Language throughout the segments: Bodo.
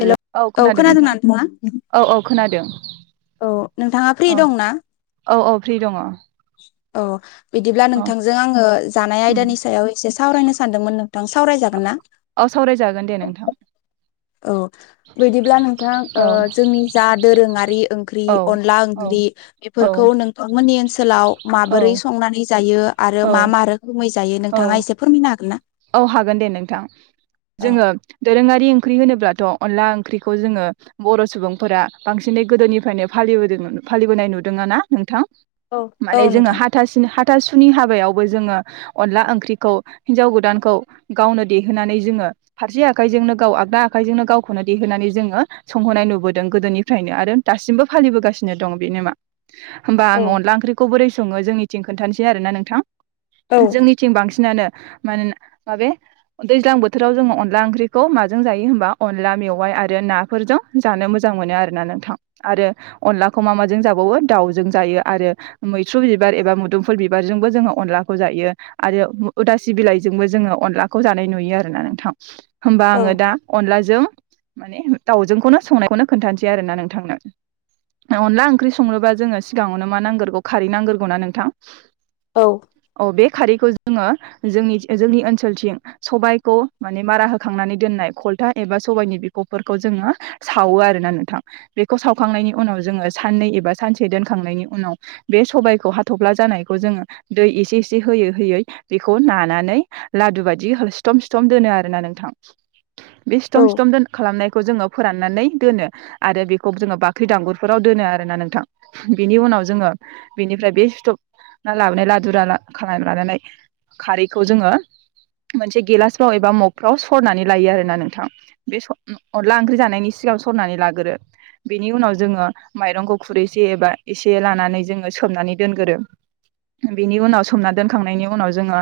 हेलौ औ खोनादों नोंथां औ औ खोनादों औ नोंथाङा फ्रि दं ना! फख्रि दङ औ बिदिब्ला नोंथांजों आङो जानाय उम आयदानि सायाव एसे सावरायनो सानदोंमोन नों थां सावरायजागोन ना औ सावरायजागोन दे नोंथां औ बिदिब्ला नोंथां ओ औ जोंनि जा दोरोङारि ओंख्रि औ अनला औ ओंख्रि बेफोरखौ नोंथमोननि ओनसोलाव माबोरै औ संनानै जायो आरो मा औ मा रोखोमै जायो औ नोंथाङा एसे फोरमायनो हागोन ना? औ हागोन दे नोंथां औ जोङो दोरोङारि ओंख्रि होनोब्लाथ' अनला ओंख्रिखौ जोङो बर' सुबुंफोरा बांसिनै गोदोनिफ्रायनो फालि लिबोदों फालिबोनाय नुदोंआना नोंथां औ माने जोङो नोंथां हाथासिन हा थासुनि हाबायावबो जोङो अनला ओंख्रिखौ हिनजाव गोदान खौ गावनो देहोनानै जोङो फारसे आखाइजोंनो गाव आगदा आखाइजोंनो गावखौनो देहोनानै जोङो संहैनाय नुबोदों गोदोनिफ्रायनो आरो दासिमबो फालिबोगासिनो दं बे नेमा। होमबा औ आं अनला ओंख्रिखौ बोरै सङो जोंनिथिं खोनन्थानोसै आरोना नोंथां। औ जोंनिथिं बांसिनानो मानो माबे दैज्लां बोथोराव जोङो अनला ओंख्रिखौ माजों जायो होनबा अनला मेवाइ आरो नाफोरजों जानो मोजां मोनो आरो ना नोंथां आरो अनलाखौ मा माजों जाबावो दाउजों जायो आरो मैथ्रु बिबार एबा मोदुमफल बिबारजोंबो जोङो अनलाखौ जायो आरो उदासि बिलाइजोंबो जोङो अनलाखौ जानाय नुयो आरोना नोंथां होमबा आङो दा अनलाजों माने दावजोंखौनो संनायखौनो खोन्थानसै आरो ना नोंथांनो। अनला ओंख्रि संनोबा जोङो सिगाङावनो मा नांगोरगौ खारै नांगोरगौना नोंथां। औ औ बे खारैखौ जोङो जोंनि जोंनि ओनसो लथिं सबाइखौ माने मारा होखांनानै दोननाय खलथा एबा सबायाइनि बिख'फोरखौ जोङो सावो आरोना नोंथां बेखौ सावखांनायनि उनाव जोङो साननै एबा सानसे दोनखांनायनि उनाव बे सबायखौ हाथब्ला जानायखौ जोङो दै इसे इसे होयै होयै बेखौ नानानै लादु बादि सिथम सिथम दोनो आरोना नोंथां बे सिथम सिथम दोन खालामनायखौ जोङो फोराननानै दोनो आरो बेखौ जोङो बाख्रि दांगुरफोराव दोनो आरोना नोंथां बिनि उनाव जोङो बिनिफ्राय बे सिथबना लाबोनाय लादुराला खालाम लानानै खारैखौ जोङो मोनसे गेलासफ्राव एबा मगफ्राव सरनानै लायो आरो ना नोंथां बे अनला ओंख्रि जानायनि सिगां सरनानै लागोरो। बेनि उनाव जोङो माइरंखौ खुरैसे एबा एसे लानानै जोङो सोमनानै दोनगोरो। बेनि उनाव सोमना दोनखांनायनि उनाव जोङो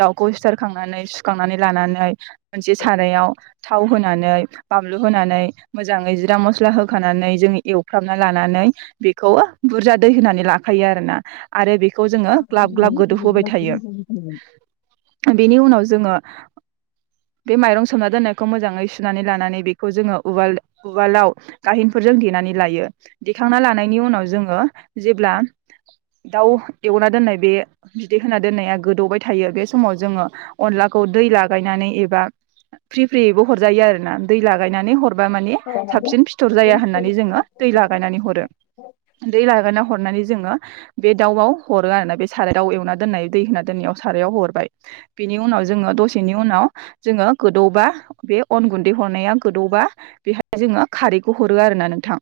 दाउखौ सिटार खांनानै सुखांनानै लानानै मोनसे सारायाव थाव होनानै बानलु होनानै मोजाङै जिरा मस्ला होखानानै जों एवफ्रामना लाना नै बेखौ बुरजा दै होनानै लाखायो आरोना आरो बे [unintelligible] बेनि उनाव जोङो बे माइरं सोमना दोन्नायखौ मोजाङै सुनानै लानानै बेखौ जोङो उवाल उवालाव गाहनफोर जों देनानै लायो देखांना लानायनि उनाव जोङो जेब्ला दाउ एवना दोननाय बे बिदै होना दोननाया गोदौबाय थायो बे समाव जोङो अनलाखौ दै लागायनानै एबा फ्रि फ्रिबो हरजायो आरो ना दै लागायनानै हर बा माने औ साबसिन फिथर जाया होननानै जोङो दै लागायनानै हरो। औ दै लागोना हरनानै जोङो बे दाउआव हरो आरोना बे साराय दाउ एवना दोननाय दै होना दोननायाव सारायाव हरबाय। बिनि उनाव जोङो दसेनि उनाव जोङो गोदौबा बे अन गुन्दै हरनाया गोदौ बाय बेहाय जोङो खारैखौ हो आरोना नोंथां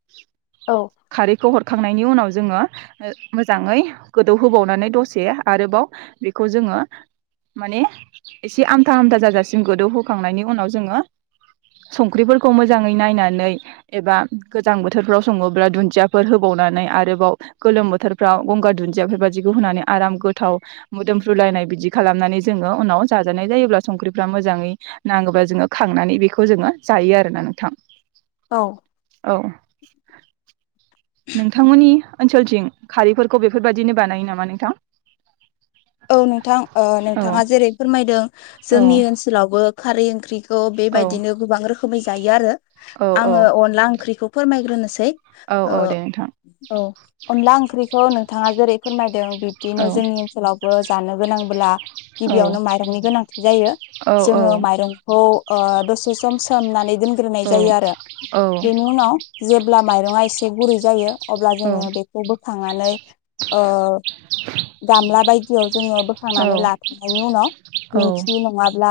औ खारैखौ हरखांनायनि उनाव जोङो मोजाङै गोदौ होबावनानै दसे आरोबाव बेखौ जोङो माने एसे आमथा हामथा जाजासिम गोदौहोखांनायनि उनाव जोङो संख्रिफोरखौ मोजाङै नायनानै एबा गोजां बोथोरफ्राव सङोब्ला दुन्दियाफोर होबाव नानै आरोबाव गोलोम बोथोरफ्राव गंगार दुन्दिया बेबादिखौ होननै आराम गोथाव मोदोमफ्रुलायनाय बिदि खालामनानै जोङो उनाव जाजानाय जायोब्ला संख्रिफ्रा मोजाङै नाङोब्ला जोङो खांनानै बेखौ जोङो जायो आरोना नोंथां औ औ। नोंथांमोननि ओनसोलथिं खारैफोरखौ बेफोरबायाददिनो बानायो नामा नोंथां। औ नोंथां औ नोंथाङा जेरै फोरमायदों औ जोंनि ओनसोलावबो खारै ओंख्रि खौ औ बेबायदिनो गोबां रोखोमै जायो आरो औ औ आङो अनला ओंख्रिखौ फोरमायग्रोनोसै। औ औ ओ दे नोंथां औ अनला ओंख्रिखौ नोंथाङा जेरै फोरमायदों औ बिब्दिनो जोंनि ओनसोलावबो जानो गोनांब्ला औ गिबियावनो माइरंनि गोनांथि जायो औ औ जोङो माइरंखौ ओ दसे सम सोमनानै दोनग्रोनाय जायो आरो औ बेनि उनाव जेब्ला माइरङा एसे गुरै जायो अब्ला जोङो बेखौ बोखांनानै ओ गामला बाय जोङो बोखांनानै लाखांनायनि उनाव औ दिंखिनि नङाब्ला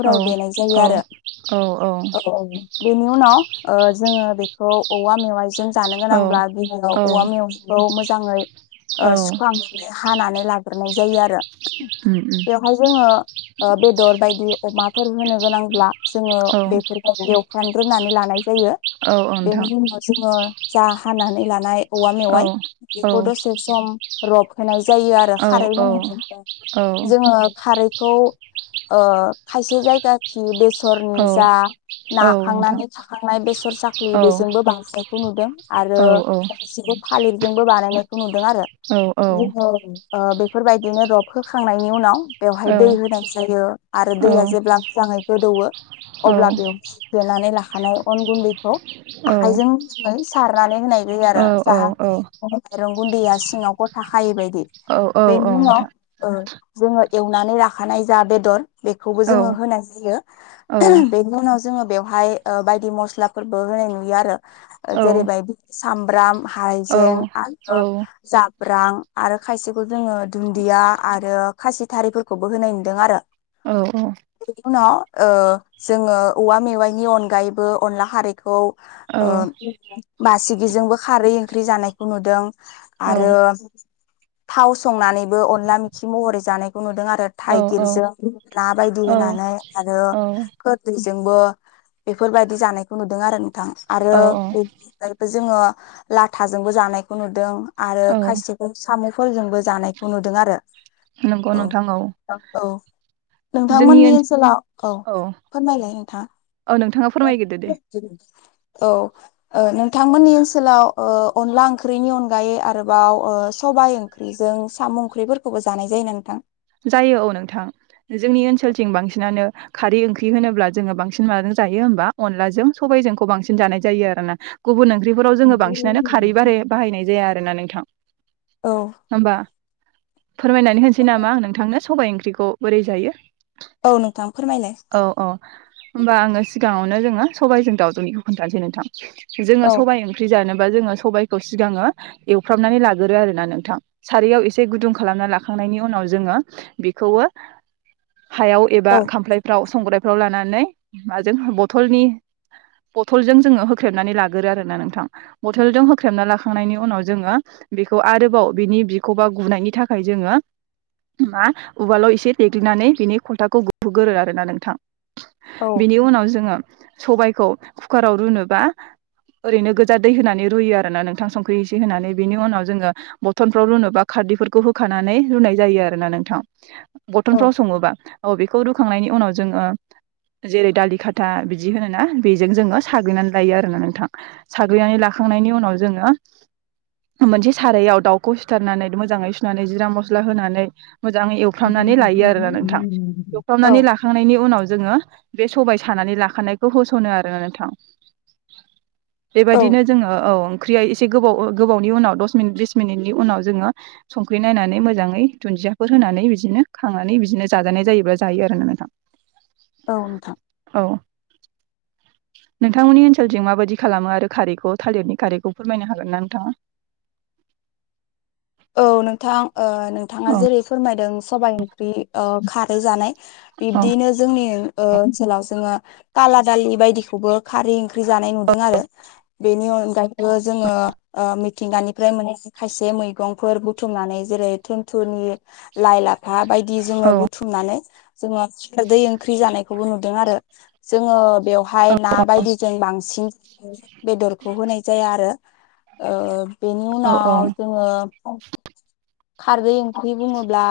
औ देनाय जायो औ आरो औ औ बेनि उनाव ओ जोङो बेखौ औवा मेवाइजों जानो गोनांब्ला गिबियाव औ औवाखौ मोजाङै औ सुखांनानै हानानै लाग्रो गोरनाय जायो आरो बेवहाय जोङो ओ बेदर बायदि अमाफोर होनो गोनांब्ला जोङो बेफोरखौ एवफ्रामग्रोनानै लानाय जायो औ बेनि नोंथां उनाव जोङो जा हानानै लानाय औवा औ मेवाइ औ बेखौ दसे सम रब होनाय जायो आरो औ खारै औ होननानै औ जोङो खारैखौ ओ खायसे जायगा खि बेसरनि नोंथां औ जा नाखांनानै थाखांनाय बेसर साख्रि बेजोंबो बांनायखौ नुदों आरो सि थालिरजोंबो बानायनायखौ नुदों आरो औ जों ओ बेफोरबायदिनो रबहोखांनायनि उनाव बेवहाय दै होनाय जायो आरो दैया जेब्ला मोजाङै गोदौवो अब्ला बेव देनानै लाखानाय अन गुन्दैखौ आखाइजों जोङै सारनानै होनाय जायो आरो जाहाथे माइरं गुन्दैया सिङाव गथा खायै बदि बेनि उनाव जोङो एवनानै लाखानाय जा बेदर बेखौबो औ जोङो होनाय जायो औ बेनि उनाव जों जोङो बेवहाय ओ बायदि मस्लाफोरबो होनाय नुयो आरो। जेरैबायदि सामब्राम हायजें आरो जा ब्रां आरो खायसेखौ जोङो दुन्दिया आरो खासि थारिफोरखौबो होनाय नुदों आरो। औ औ। बेनि उनाव ओ जोङो औवा मेवाइनि अनगायैबो अनला खारैखौ ओ बासिगिजोंबो खारै ओंख्रि जानायखौ नुदों आरो थाव संनानैबो अनला मेखि महरै जानायखौ नुदों आ रो थाइगिरजों ना बायदि होनानै आरो खोरदै जोंबो बेफोरबायदि जानायखौ नुदों आरो नोंथां आरो [unintelligible] जोङो लाथाजोंबो जानायखौ नुदों आरो औ खायसेफोर साम' जोंबो जानायखौ नुदों आरो। नंगौ नोंथां औ। औ जोंनि नोंथांमोननि ओनसोल ओनसोलाव औ फोरमायलाय नोंथाङा। औ नोंथाङा फोरमायग्रदो दे। औ ओ नोंथांमोननि ओनसोलाव ओ अनला ओंख्रिनि अनगायै आरोबाव ओ सबायाइ ओंख्रिजों साम' ओंख्रिफोरखौबो जानाय जायो ना नोंथां? जायो औ नोंथां, जोंनि ओनसोलथिं बांसिनानो खारै ओंख्रि होनोब्ला जोङो बांसिन माजों जायो होनब्ला अनलाजों सबायजोंखौ बांसिनै जानाय जायो आरो ना। गुबुन ओं ओंख्रिफोराव जोङो बांसिनानो खारै बारे बाहायनाय जाया आरो ना नोंथां। औ होमबा फोरमायनानै होनोसै नामा आं नोंथांनो सबाइ ओंख्रिखौ बोरै जायो? औ नोंथां फोरमायलाय। औ औ होमबा आङो सिगाङावनो जोङो सबबायजों दावजौनिखौ खोन्थासै नोंथां। जोङो औ सबबाय ओंख्रि जानो बा जोङो सबायखौ सिगाङो एवफ्रामनानै लाग्रोयो आरोना नोंथां। सारायाव एसे गुदुं खालामना लाखां नायनि उनाव जोङो बेखौओ हायाव औ एबा खामफ्लायफ्राव संग्राय फ्राव लानानै माजों बथलनि बथलजों जोङो होख्रेबनानै लागोरो आरोना नोंथां। बथलजों होख्रेबना लाखांनायनि उनाव जोङो बेखौ आरोबाव बिनि बिखौबा गुनायनि थाखाय जोङो [inaudible] मा उवालाव एसे देग्लिनानै बिनि खलथाखौ गुहुगोरो आरोना नोंथां। औ बिनि उनाव जोङो सबायखौ कुकाराव रुनोबा ओरैनो गोजा दै होनानै रुयो आरो ना नोंथां संख्रि एसे होनानै बिनि उनाव जोङो बरथनफ्राव रुनोबा खा रदै फोरखौ होखानानै रुनाय जायोना आरोना नोंथां। औ बरथनफ्राव सङोबा औ बे खौ रुखांनायनि उनाव जोङो जेरै दालि खाथा बिदि होनोना बेजों जोङो साग्लिनानै लायो आरोना नोंथां। साग्लिनानै लाखां नायनि उनाव जोङो मोनसे सारायाव दाउखौ सिथारनानै मोजाङै सुनानै जिरा मस्ला होनानै मोजाङै एवफ्रामनानै लायो आरोना नोंथां एवफ्रामनानै औ लाखांनायनि उनाव जोङो बे सबाय सानानै लाखानायखौ होस'नो आरो नोंथां। औ बेबायदिनो जोङो औ ख्रिया एसे गोबाव ओ गोबावनि उनाव दस मिनिट बिस मिनिटनि उनाव जोङो संख्रि नायनानै मोजाङै दुुनजियाफोर होनानै बिदिनो खांनानै बिदिनो जाजानाय जायोब्ला जायो आरोना नोंथां। औ नोंथां। औ [inaudible] नोंथांमोननि ओनसोलथिं माबायदि खालामो आरो खारैखौ थालिरनि खारैखौ फोरमायनो हागोन ना नोंथाङा? [inaudible] औ नोंथां ओ नोंथाङा औ जेरै फोरमायदों सबाइ ओंख्रि ओ खारै जानाय औ बिब्दिनो जोंनि ओ ओनसोलाव जोङो काला दालि बायदिखौबो खारै ओंख्रि जानाय नुदों आरो। बेनि अनगायैबो जोङो ओ मिथिंगानिफ्राय मोननाय जे खायसे मैगं फोर बुथुमनानै जेरै थेनथुनि, लाइ, लाफा बायदि औ जोङो बुथुमनानै जोङो दै ओंख्रि जानायखौबो नुदों आरो। जोङो बेवहाय ना बायदिजों बांसिन बेदरखौ होनाय जाया आरो ओ बेनि औ उनाव औ जोङो खारदै ओंख्रि बुङोब्ला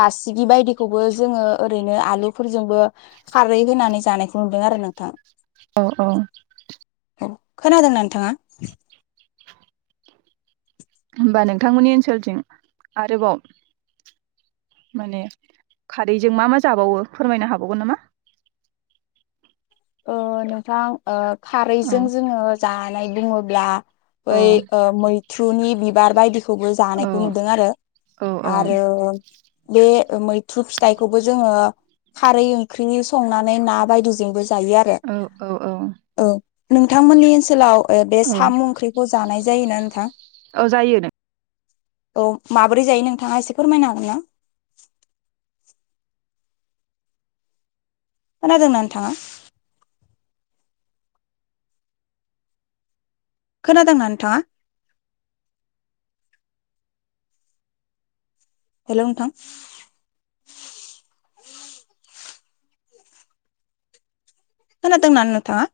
बासिगि बायदिखौबो जोङो ओरैनो आलुफोरजोंबो खारै होनानै जानायखौ नुदों आरो नोंथां। औ औ। औ खोनादोंना नोंथाङा? होमबा नोंथांमोननि ओनसोलथिं आरोबाव माने खारैजों मा मा जाबावो फोरमायनो हाबावगोन नामा? ओ नोंथां ओ औ खारैजों जोङो जानाय बुङोब्ला औ बै ओ मैथ्रुनि बिबार बायदि खौबो औ जानायखौ नुदों आरो औ आरो बे मैथ्रु फिथाइखौबो जोङो खारै ओंख्रिनि संनानै ना बायदिजोंबो जायो आरो औ औ औ। नोंथांमोननि ओनसोलाव ओ बे साम' ओंख्रिखौ जानाय जायोना नोंथां? औ जायो औ माबोरै जायो नोंथाङा एसे फोरमायनो हागोन ना? खोनादोंना नोंथाङा? खोनादों ना नोंथाङा? हेल' नोंथां। खोनादों ना नोंथाङा?